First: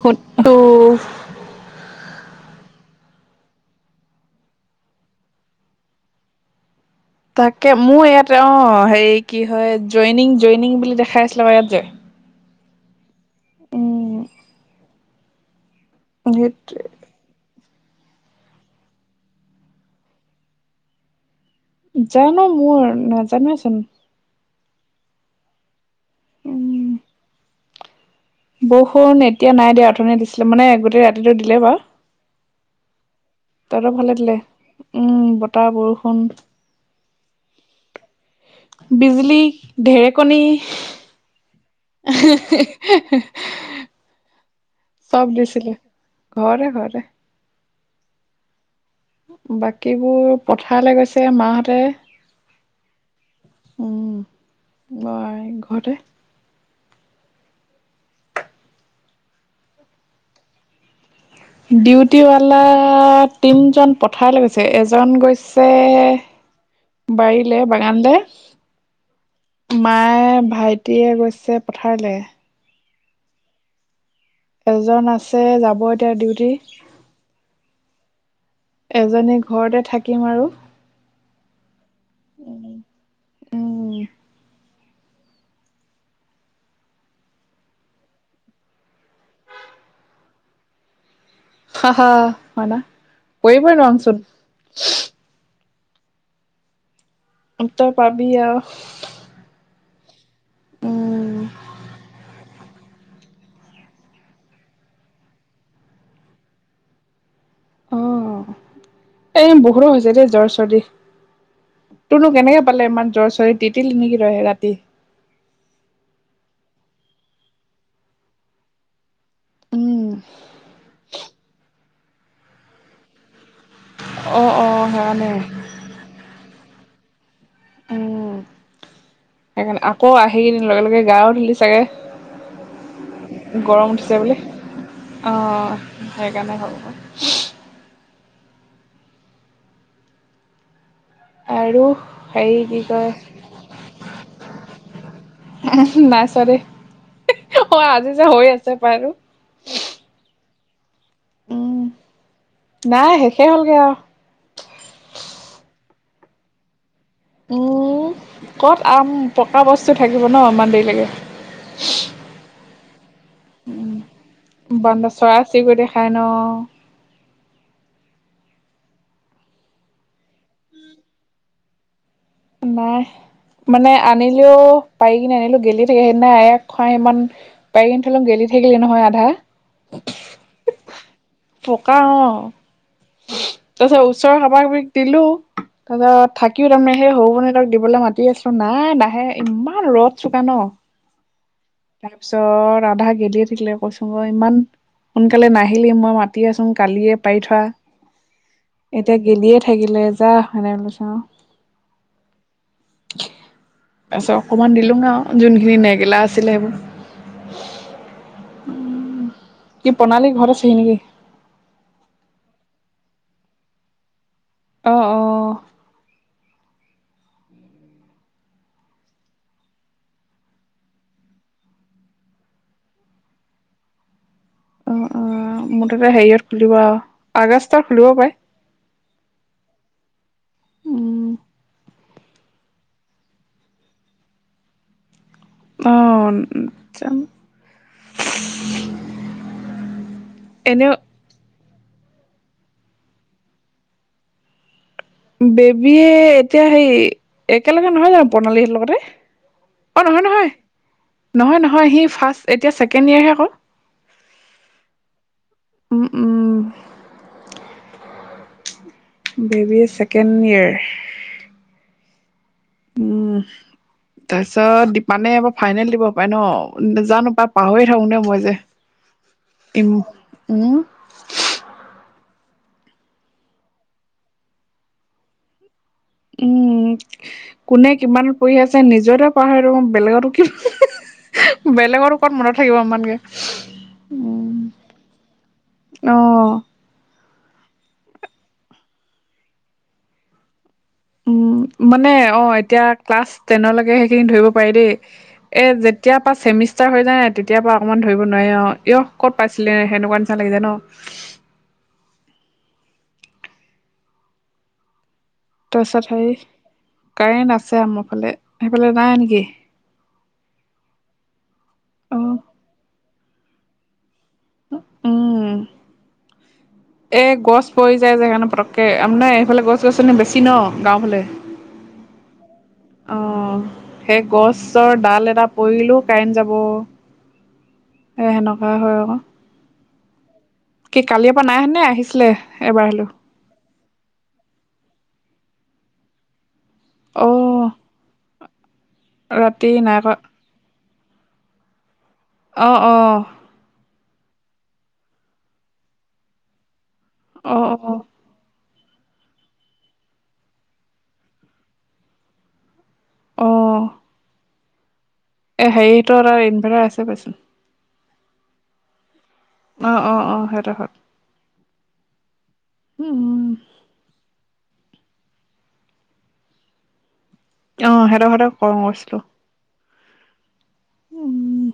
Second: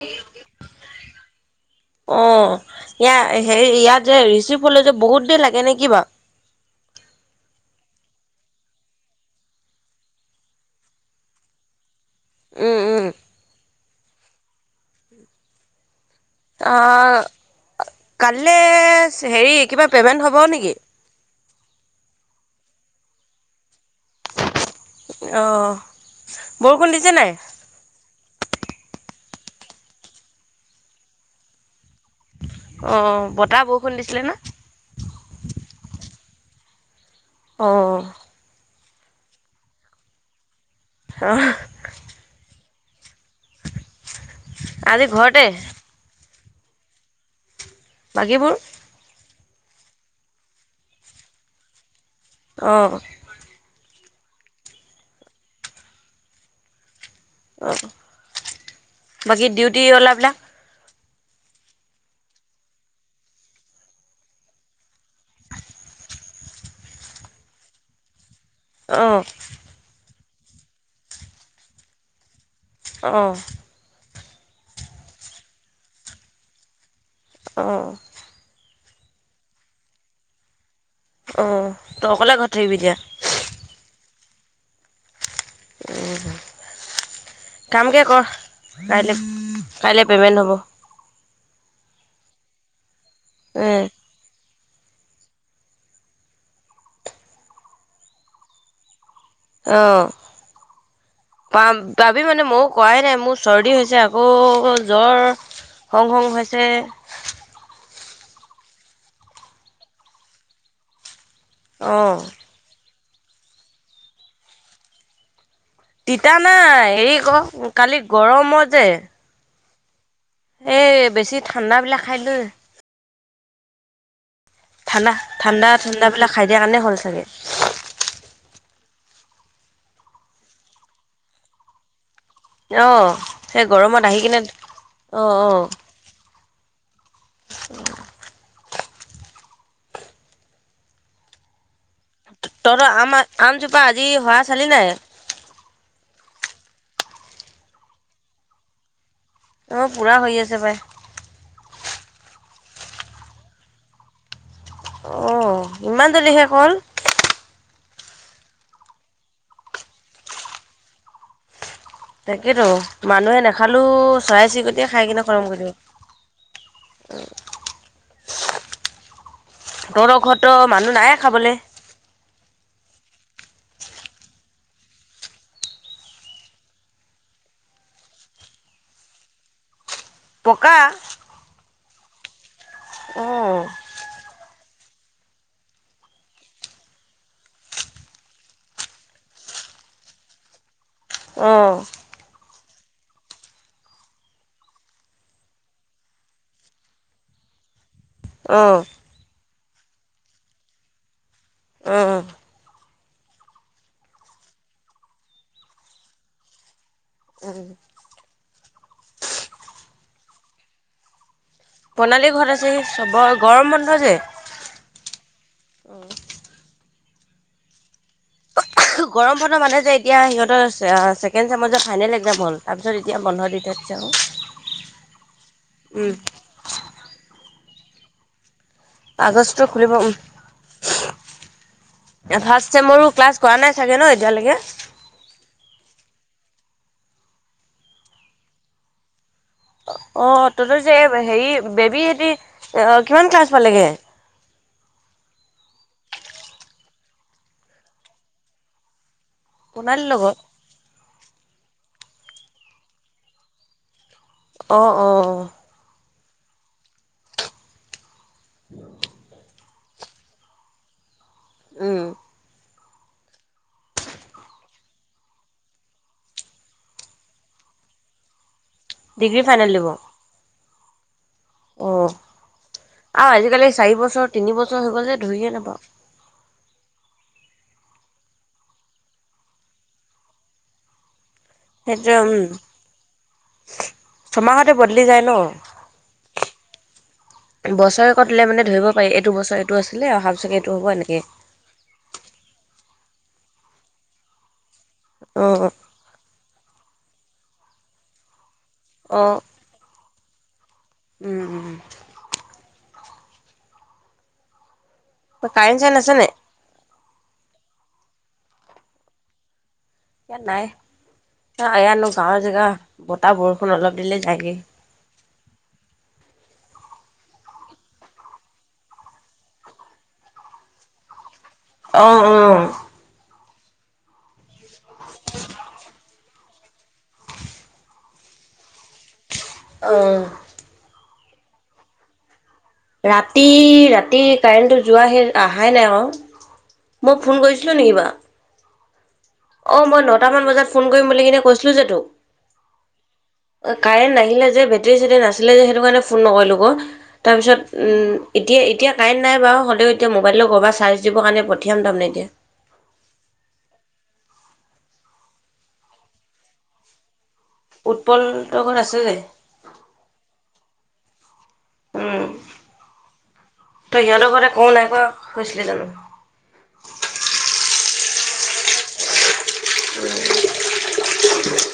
ফু্টটো অ' ইয়া হে, ইয়াত যে ৰিচিভ হ'লে যে বহুত দেৰি লাগে নেকি বাৰু? তাকে, মোৰ ইয়াত অ' হেৰি কি হয় জইনিং জইনিং বুলি দেখাই আছিলে বা ইয়াত যে। উম, উম। উম। সেইটোৱে আ কাইলৈ হেৰি কিবা পেমেণ্ট হ'ব নিকি? জানো মোৰ নাজানোচোন। অ। উম বৰষুণ দিছে নাই? বৰষুণ এতিয়া নাই দিয়া অথনি দিছিলে মানে গোটেই ৰাতিটো দিলে বাও। অ বত তহঁতৰ ফালে দিলে? উম বতাহ, বৰষুণ অ। বিজুলী, ঢেৰেকণী অ। [unintelligible] আজি চব ঘৰতে দিছিলে, ঘৰতে ঘৰতে। বাকীবোৰ? বাকীবোৰ পথাৰলে গৈছে মাহঁতে। অ। উম, মই ঘৰতে অ, বাকী ডিউটিৱালা এইবিলাক? ডিউটিৱালা তিনজন পথাৰলে গৈছে এজন গৈছে বাৰীলে বাগানলে। অ। মায়ে, ভাইটিয়ে গৈছে পথাৰলে। অ। এজন আছে যাব এতিয়া ডিউটি। অ। এজনী ঘৰতে থাকিম আৰু। অ তই অকলে ঘৰত থাকিবি এতিয়া? উম। উম কামকে কৰ কাইলে কাইলে পেমেণ্ট হ'ব। হয় ন কৰিবই উম, নোৱাৰোচোন। উত্তৰ পাবি আও। অ উম পাম পাবি মানে ময়ো কৰায়ে নাই মোৰ চৰ্দি হৈছে আকৌ জ্বৰ হং হং হৈছে। অ, এই বহুতৰ হৈছে দেই জ্বৰ, চৰ্দি। অ তোৰনো কেনেকে পালে ইমান জ্বৰ-চৰে তিতিলি নিকি তই ৰাতি? তিতা নাই হেৰি আক কালি গৰমত যে উম এ বেছি ঠাণ্ডাবিলাক খাই দিলো অ অ। ঠাণ্ডা সেইকাৰণে ঠাণ্ডা ঠাণ্ডাবিলাক খাই দিয়াৰ কাৰণে হ'ল চাগে। উম সেইকাৰণে আকৌ আহি লগে লগে গাও ধূলি চাগে। অ সেই গৰম গৰমত আহি উঠিছে বুলি কিনে অ সেইকাৰণে হ'ল। [unintelligible] আৰু হেৰি কি তহঁতৰ কয় আম আমজোপা আজি সৰা চালি নে? নাইছোৱা দেই অ আজি যে সৰি আছে বাৰু। অঁ পুৰা হৈ আছে পাই। নাই শেষেই হ'লগে আৰু। অঁ! ইমান জল্দি শেষ হ'ল? উম! ক'ত আম পকা বস্তু থাকিব ন ইমান দেৰিলৈকে। তাকেতো। মানুহে নাখালো চৰাই-চিৰিকটিয়ে বান্দা খাই কিনে চৰাই খতম কৰি চিৰিকটিয়ে খাই ন দিব। [inaudible] তহঁতৰ ঘৰতো মানুহ নাইয়ে খাবলে? নাই মানে আনিলেও পাৰি কিনে আনিলো গেলি থাকে। সেইদিনা এক খৰাহি মান পাৰি কিনে থলোং গেলি থাকিলে নহয় আধা। পকা? পকা অঁ। উম। তাৰ পাছত ওচৰৰ কাবা-কাবিক দিলোঁ। তাৰ পিছত থাকিও তাৰমানে সেই সৰুবন তহঁতক দিবলৈ মাতি আছোঁ নাই নাহে। ইমান ৰ'দ চোকা ন? অঁ। তাৰপিছত আধা গেলিয়ে থাকিলে কৈছোঁং ক ইমান সোনকালে নাহিলি মই মাতি আছোঁং কালিয়ে পাৰি থোৱা। অঁ! এতিয়া গেলিয়ে থাকিলে যা সেনেকে বুলি চোং। অঁ! তাৰপিছত অকমান দিলোং আৰু যোনখিনি নেগেলা আছিলে সেইবোৰ। উম। [inaudible] কি প্ৰণালী ঘৰত আছে হি নেকি? প্ৰণালী ঘৰত আছেহি চবৰে গৰম বন্ধ যে। অঁ-অঁ! [unintelligible] গৰম বন্ধ মানে যে এতিয়া সিহঁতৰ ছেকেণ্ড চেমেৰ ফাইনেল একজাম হ'ল। তাৰপিছত এতিয়া বন্ধ দি থৈ দিছে ক। উম-উম! মুঠতে হেৰিয়ত খুলিব আৰু আগষ্ট খুলিব পাৰে। আগষ্টত খুলিব উম। উম ফাৰ্ষ্ট চেমৰো ক্লাছ কৰা নাই চাগে ন এতিয়ালৈকে? অঁ! জানো [inaudible] অঁ তহঁতৰ যে হেৰি বেবী সেতি অ কিমান ক্লাছ পালেগে? বেবীয়ে এতিয়া সেই একেলগে নহয় জানো প্ৰণালীহঁতৰ লগতে? অঁ প্ৰণালীৰ লগত নহয়-নহয়, নহয়-নহয় সি ফাৰ্ষ্ট এতিয়া ছেকেণ্ড ইয়েৰহে আকৌ। অঁ-অঁ। উম-উম। [inaudible] বেবিয়ে ছেকেণ্ড ইয়েৰ। উম। উম। তাৰপিছত দিপানে এইবাৰ ফাইনেল দিব পাৰে ন? জানো পাই পাহৰিয়েই থাকোঁং দেই মই যে। ডিগ্ৰী ফাইনেল দিব। ইম উম [unintelligible] অ! আৰু আজিকালি চাৰিবছৰ, তিনিবছৰ হৈ গ'ল যে ধৰিয়ে নাপাওঁ। উম। কোনে কিমানত পঢ়ি আছে নিজৰটোয়েই পাহৰি থাকো বেলেগৰতো কি সেইটোৱে বেলেগৰটো ক'ত উম, মনত থাকিব ইমানকে ছমাহতে বদলি যায় ন উম। অ'। বছৰেকত দিলে মানে ধৰিব পাৰি এইটো বছৰে এইটো আছিলে আৰু অহা বছৰকে এইটো হ'ব এনেকে। মানে অ' এতিয়া ক্লাছ টেনলৈকে সেইখিনি ধৰিব পাৰি দেই এ অ যে যেতিয়াৰ পৰা চেমিষ্টাৰ হৈ যায় তেতিয়াৰ পৰা অকণমান ধৰিব নোৱাৰি অ' ইয়হ ক'ত পাইছিলে সেনেকুৱা নিচিনা লাগি যায় ন। উম, উম, উম। কাৰেণ্ট চাৰেণ্ট তাৰপিছত আছে নাই হেৰি কাৰেণ্ট আছে আমাৰ ফালে সেইফালে নাই নেকি? ইয়াত নাই এয়ানো অ গাঁৱৰ জেগা বতাহ বৰষুণ অলপ দিলে যায়গে। উম এ গছ পৰি যায় যে কাৰণে পটককে আ নে এইফালে গছ গছনি বেছি ন গাঁও ফালে অ', অ'। অ' সেই গছৰ ডাল এটা পৰিলেও কাৰেন্ট যাব। এই সেনেকুৱা হয় আৰু। অ'। কি কালিৰ পৰা নাইহেনে আহিছিলে এবাৰ হ ৰাতি ৰাতি কাৰেণ্টটো যোৱা সেই অহাই নাই আ মই অ ফোন কৰিছিলো নেকি বাৰু। ৰাতি অ' নাই মই কৰা নটামান বজাত ফোন কৰিম বুলি কিনে কৈছিলো যে তোক। অ', অ'। কাৰেণ্ট নাহিলে যে বেটেৰী চেটেৰী নাছিলে যে সেইটো কাৰণে ফোন নকৰিলো আকৌ। অ অ তাৰপিছত এতিয়া এতিয়া কাৰেণ্ট নাই বাৰু হ'লেও এতিয়া মোবাইলটো কৰবাত চাৰ্জ দিব কাৰণে পঠিয়াম তাৰ মানে এতিয়া অ'। এ হেৰিহঁতৰ তাত ইনভাৰটাৰ আছে পাইচোন। উৎপলহঁতৰ ঘৰত আছে অ', অ', অ' সিহঁতৰ ঘৰত উম উম তই সিহঁতৰ ঘ কওঁ নাই কোৱা হৈছিলি জানো। অ' সিহঁতৰ ঘৰতে কম কৰিছিলো। উম [unintelligible] উম।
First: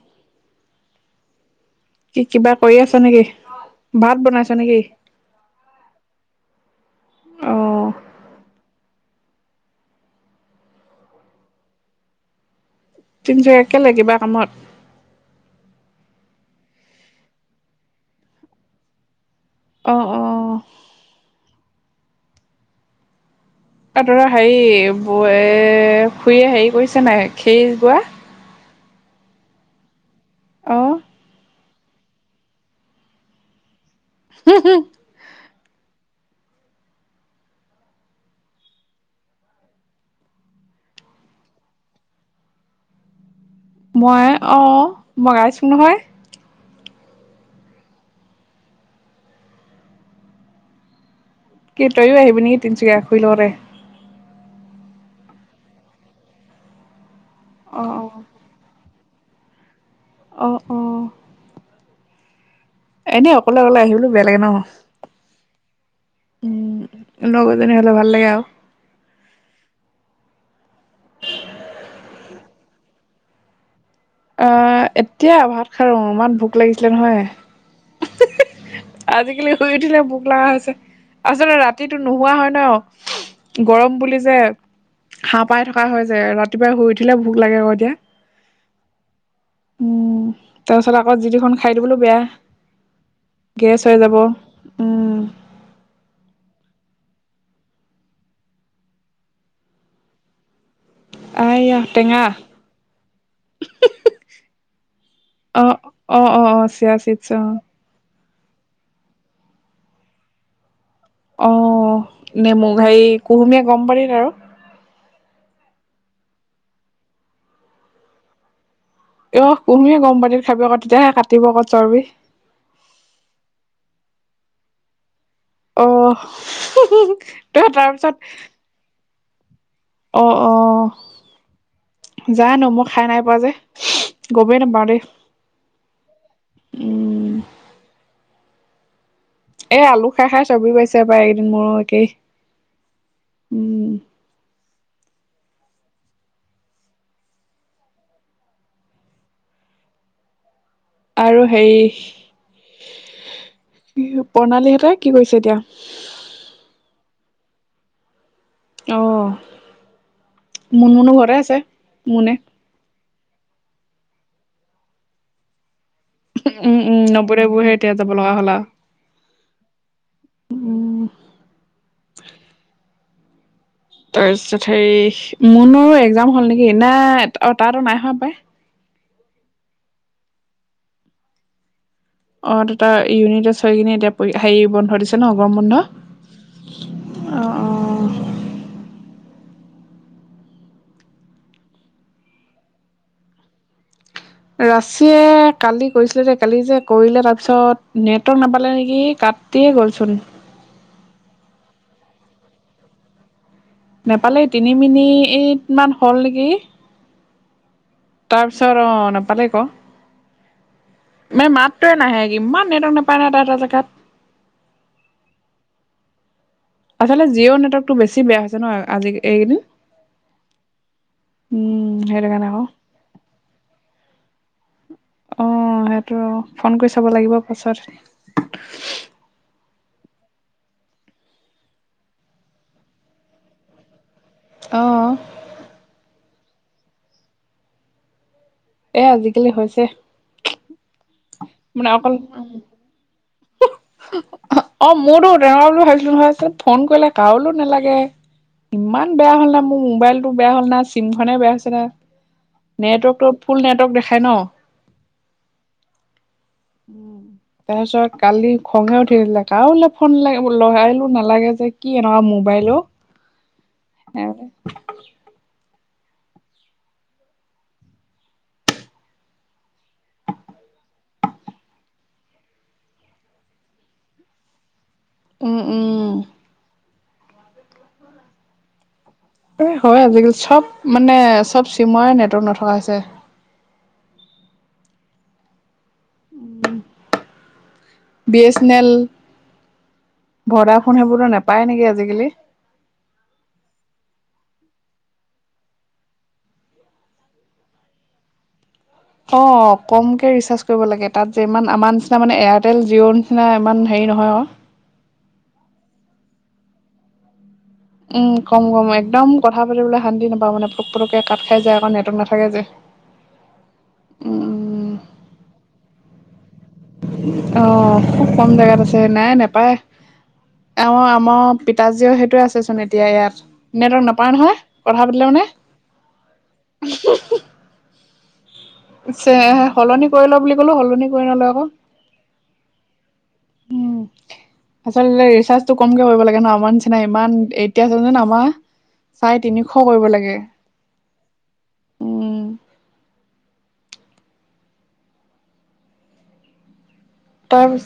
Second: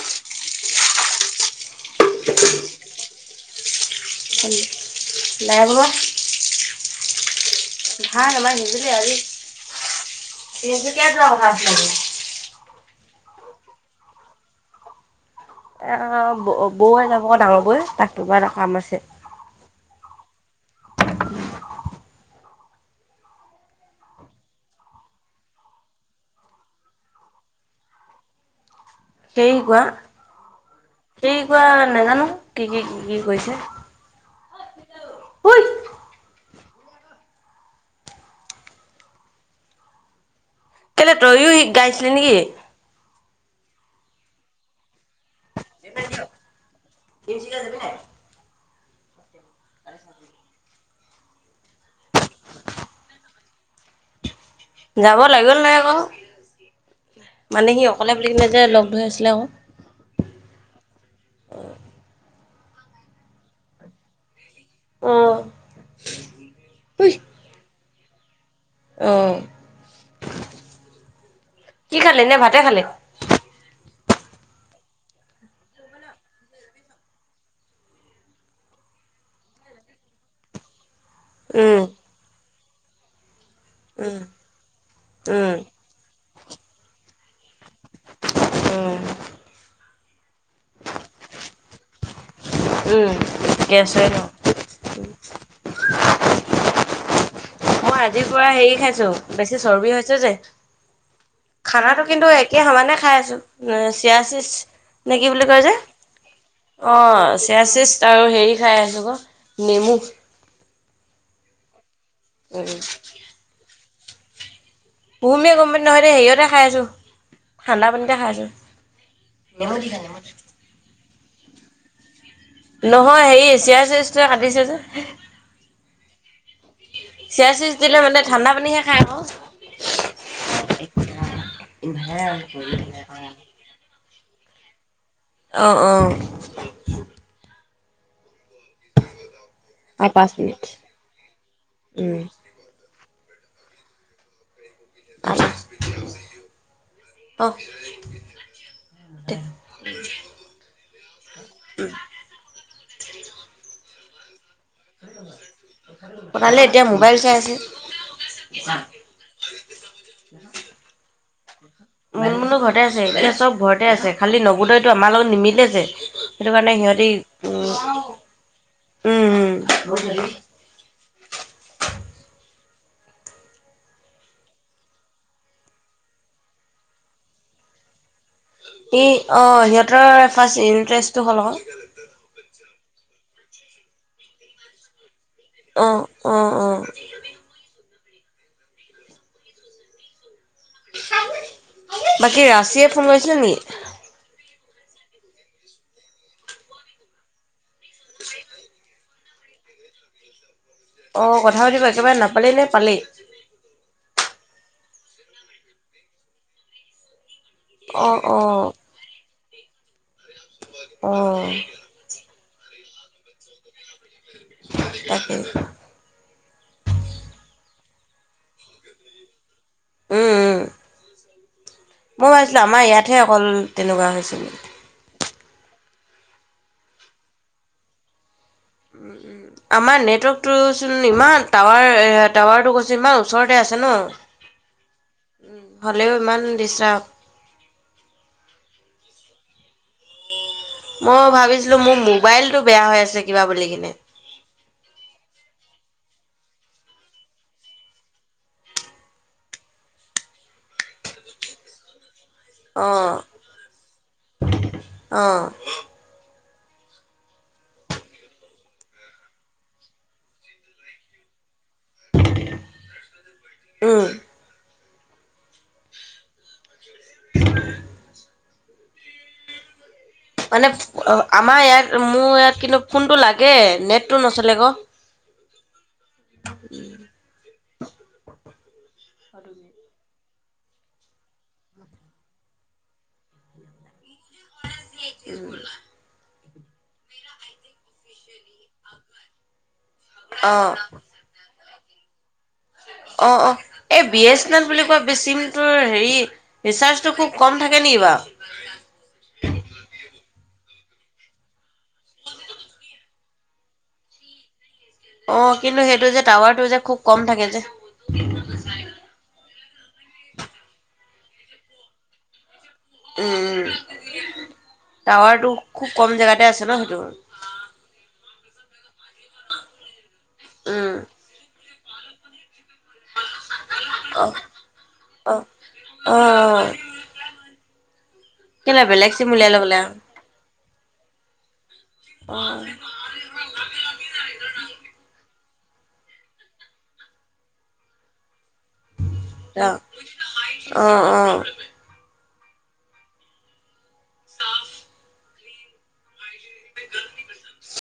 কি কিবা কৰি আছো নেকি? ভাত বনাইছ নাই নেকি বাবা। অ [unintelligible] তিনিচুকীয়া কেলেই, কিবা কামত? বৌয়ে যাব ডাঙৰ বৌয়ে তাতটোৰ পৰা এটা কাম আছে। অ', অ'। [unintelligible] অ' তৰা হেৰি বৌয়ে খুৰীয়ে হেৰি কৰিছে নাই খে গোৱা তেৰি কোৱা অ তেৰি কোৱা নাজানো কি কি কি কৰিছে? [unintelligible] ঐ কেলে তয়ো গাইছিলি নেকি? মই অ' মই গাইছো নহয়। [unintelligible] [inaudible] কি তয়ো আহিবি নেকি তিনিচুকীয়া খুৰীৰ লগতে। যাব লাগিব নেলাগে ক? মানে সি অ অকলে বুলি কিনে যে লগ ধৰি আছিলে ক '। অ অ। এনেই অকলে অকলে আহিবলো বেয়া লাগে ন '। অঁ। উম, লগৰজনি হলে ভাল লাগে আও। অঁ, কি খালে? নে ভাতেই খালে? অঁ, এতিয়া ভাত খালো। ইমান ভোক লাগিছিলে নহয়। আজি-কালি শুই উঠিলে ভোক লগা হৈছে। আচলতে উম, ৰাতিটো নোহোৱা হয় ন '। গৰম বুলি উম, যে হাৰ উম, পাই থকা হয় যে ৰাতিপুৱা শুই উঠিলে ভোক লাগে ক 'এতিয়া। উম। উম, তাৰপিছত আকৌ যি-তি খন খাই দিবলৈও বেয়া। উম, গেছ হৈ হয় যাব। ন'। উম, মই আজিৰ পৰা হেৰি খাইছো। বেছি চৰ্বি হৈছ যে। আইয়া খানটো টেঙা কিন্তুএ একে সমানে খাই আছোঁ। এ- চিৰা চিছ নে, কি বুলি কয় যে? অ', অ', অ', অ', চিয়া অঁ, চিডছ অ'। চিয়া চিছ। ত' হেৰি খাই আছোঁ ক'। নেমু। অঁ--নেমু, হেৰি কুহুমীয়া গৰম পানীত আৰু। কুহুমীয়া গৰম পানী নহয় দেই। হেৰিয়তে খাই আছোঁ। ঠাণ্ডা পানীতে খাই আছোঁ। ইয়হ কুহমীয়া গৰম পানীত খাবি আক'। তেতিয়াহে কাটিব আক' চৰ্বি। নহয়। হেৰি, চিয়া চিছটোৱে কাটিছে যে। অহ চিয়া ত চিছ দিলে তাৰপিছত মানে ঠাণ্ডা পানীহে খাই আক'। অঁ, অঁ। জানো? মই খাই নাইপোৱা যে। গমেই নাপাওঁ দেই। অঁ, অঁ। উম। এহ, আলু আৰু খাই পাঁচ খাই মিনিট চৰ্বি বাঢ়িছে হপাই? এইকেইদিন মোৰো একেই। উম উম। অঁহ। আৰু হেৰি। প্ৰণালীহেঁতে কি কৰিছে এতিয়া? ভালেই। এতিয়া মোবাইল ছাই আছে। অ, মুনমুনো ঘৰেতে আছে? মুনে মুনমুনো ঘৰতে আছে। এতিয়া চব্‌ ঘৰতে আছে। খালি নগোদয়টো আমাৰ লগত নিমিলেজে। সেইটো কাৰণে উম উম সিহঁতি, নবৌদে বোৰহে এতিয়া যাব লগা হ'ল আও উম, উম। উম তাৰপিছত হেৰি, মুনৰো একজাম হল নেকি? সেইদিনা, অ তা টো নাই হোৱা হপাই? ই, অঁ, সিহঁতৰ ফাৰ্ষ্ট ইউনিট্ৰেষ্টটো হ'ল ক'। অঁ, দুটা ইউনিট্ৰেষ্ট হৈ কিনে এতিয়া হেৰি বন্ধ দিছে ন '? গৰম বন্ধ। অ অ অ অঁ, অঁ। বাকী ৰাচিয়ে ফোন মাৰিছিলে নেকি? ৰাচিয়ে কালি কৰিছিলে দেই। কালি যে কৰিলে, তাৰপিছত নেটৱৰ্ক নাপালে নেকি? কাত্‌ দি গ'লচোন। অঁ, কথা পাতিব একেবাৰে নাপালি নে পালি? নেপালেই। তিনি মিনিট মান হ'ল নেকি? অ অ তাৰপিছত, অঁ নাপালেই ক'। অ এনেই মাত- টোৱে নাহে। ইমান নেটৱৰ্ক নাপায় না তহঁতৰ জেগাত? তাকেই। আচলতে জিঅ' নেটৱৰ্কটো বেছি বেয়া হৈছে ন'? আজি, এইকদিন। উম উম। সেইটো মই কাৰণে ভাবিছিলো আকৌ আমাৰ ইয়াতহে অকল তেনেকুৱা হৈছে [unintelligible] অ সেইটো, ফোন কৰি চাব লাগিব পাছত। [unintelligible] আমাৰ নেটৱৰ্কটোচোন ইমান টাৱাৰ টাৱাৰটো কৈছোন ইমান ওচৰতে আছে ন। [unintelligible] অ। হ'লেও ইমান ডিষ্টাৰ্ব। এ আজিকালি হৈছে। মই ভাবিছিলো মানে মোৰ অকল মোবাইলটো বেয়া হৈ আছে কিবা বুলি কিনে। অ, মোৰতো তেনেকুৱা বুলি ভাবিছিলো নহয়। ফোন কৰিলে কাৰোলো নালাগে। ইমান বেয়া হ'ল না, মো মোবাইলটো বেয়া হ'ল না, চিম খনে বেয়া হৈছে না। অ', নেটৱৰ্ক ত' ফুল নেটৱৰ্ক দেখাই ন? অ। [inaudible] তাৰপিছত কালি খঙে উঠিছিলে। কাওলে ফোন লা লগাইলো নালাগে যে। কি এনেকুৱা মোবাইল উম। অ। [unintelligible] [unintelligible] মানে আমাৰ ইয়াত মোৰ ইয়াত কিন্তু ফোনটো লাগে নেটটো নচলে ক। উম উম। এ হয় আজিকালি চব, মানে চব চিমৰে নেটৱৰ্ক নথকা হৈছে। [inaudible] [inaudible] বি এ চেনেল, অ', ভডা ফোন সেইবোৰতো নাপায় নেকি আজিকালি। অ অ, এই বি এ চেনেল বুলি কোৱা বেচিম তোৰ হেৰি। ৰিচাৰ্জটো খুব কম থাকে নেকি বাৱ? অ কমকে ৰিচাৰ্জ কৰিব লাগে। তাত যে ইমান আমাৰ নিচিনা মানে এয়াৰটেল, জিঅ' নিচিনা ইমান হেৰি নহয় অ। অ, কিন্তু সেইটো যে টাৱাৰটো যে খুব কম থাকে যে? উম, কম কম একদম কথা পাতিবলে শান্তি নাপাৱ মানে, পোক পতকে কাট খাই যায় আক নেটক নাথাকে যে। উম উম, উম টাৱাৰটো খুব কম জেগাতে আছে ন? সেইটো? অ, খুব কম জেগাত আছে। নাই নেপায় উম, এওঁ আম পিতাজীঅ সেইটোৱে আছে চুন এতিয়া ইয়াত। নেটৱৰ্ক অ, নাপায় নহয়, কথা পাতিলে অ, মানে। অ, কেলে বেলেগ চিম পিছে, উলিয়াই ল'ব লাগে। সলনি কৰি লোৱা বুলি কলো সলনি কৰি নলয় অক'। [unintelligible] আচলতে ৰিচাৰ্জটো কমকে কৰিব লাগে ন। আমাৰ নিচিনা ইমান এতিয়া চোৱাসুন আমাৰ। চাৰে তিনিশ য়া, কৰিব লাগে অ অ। উম [unintelligible] [unintelligible] [unintelligible]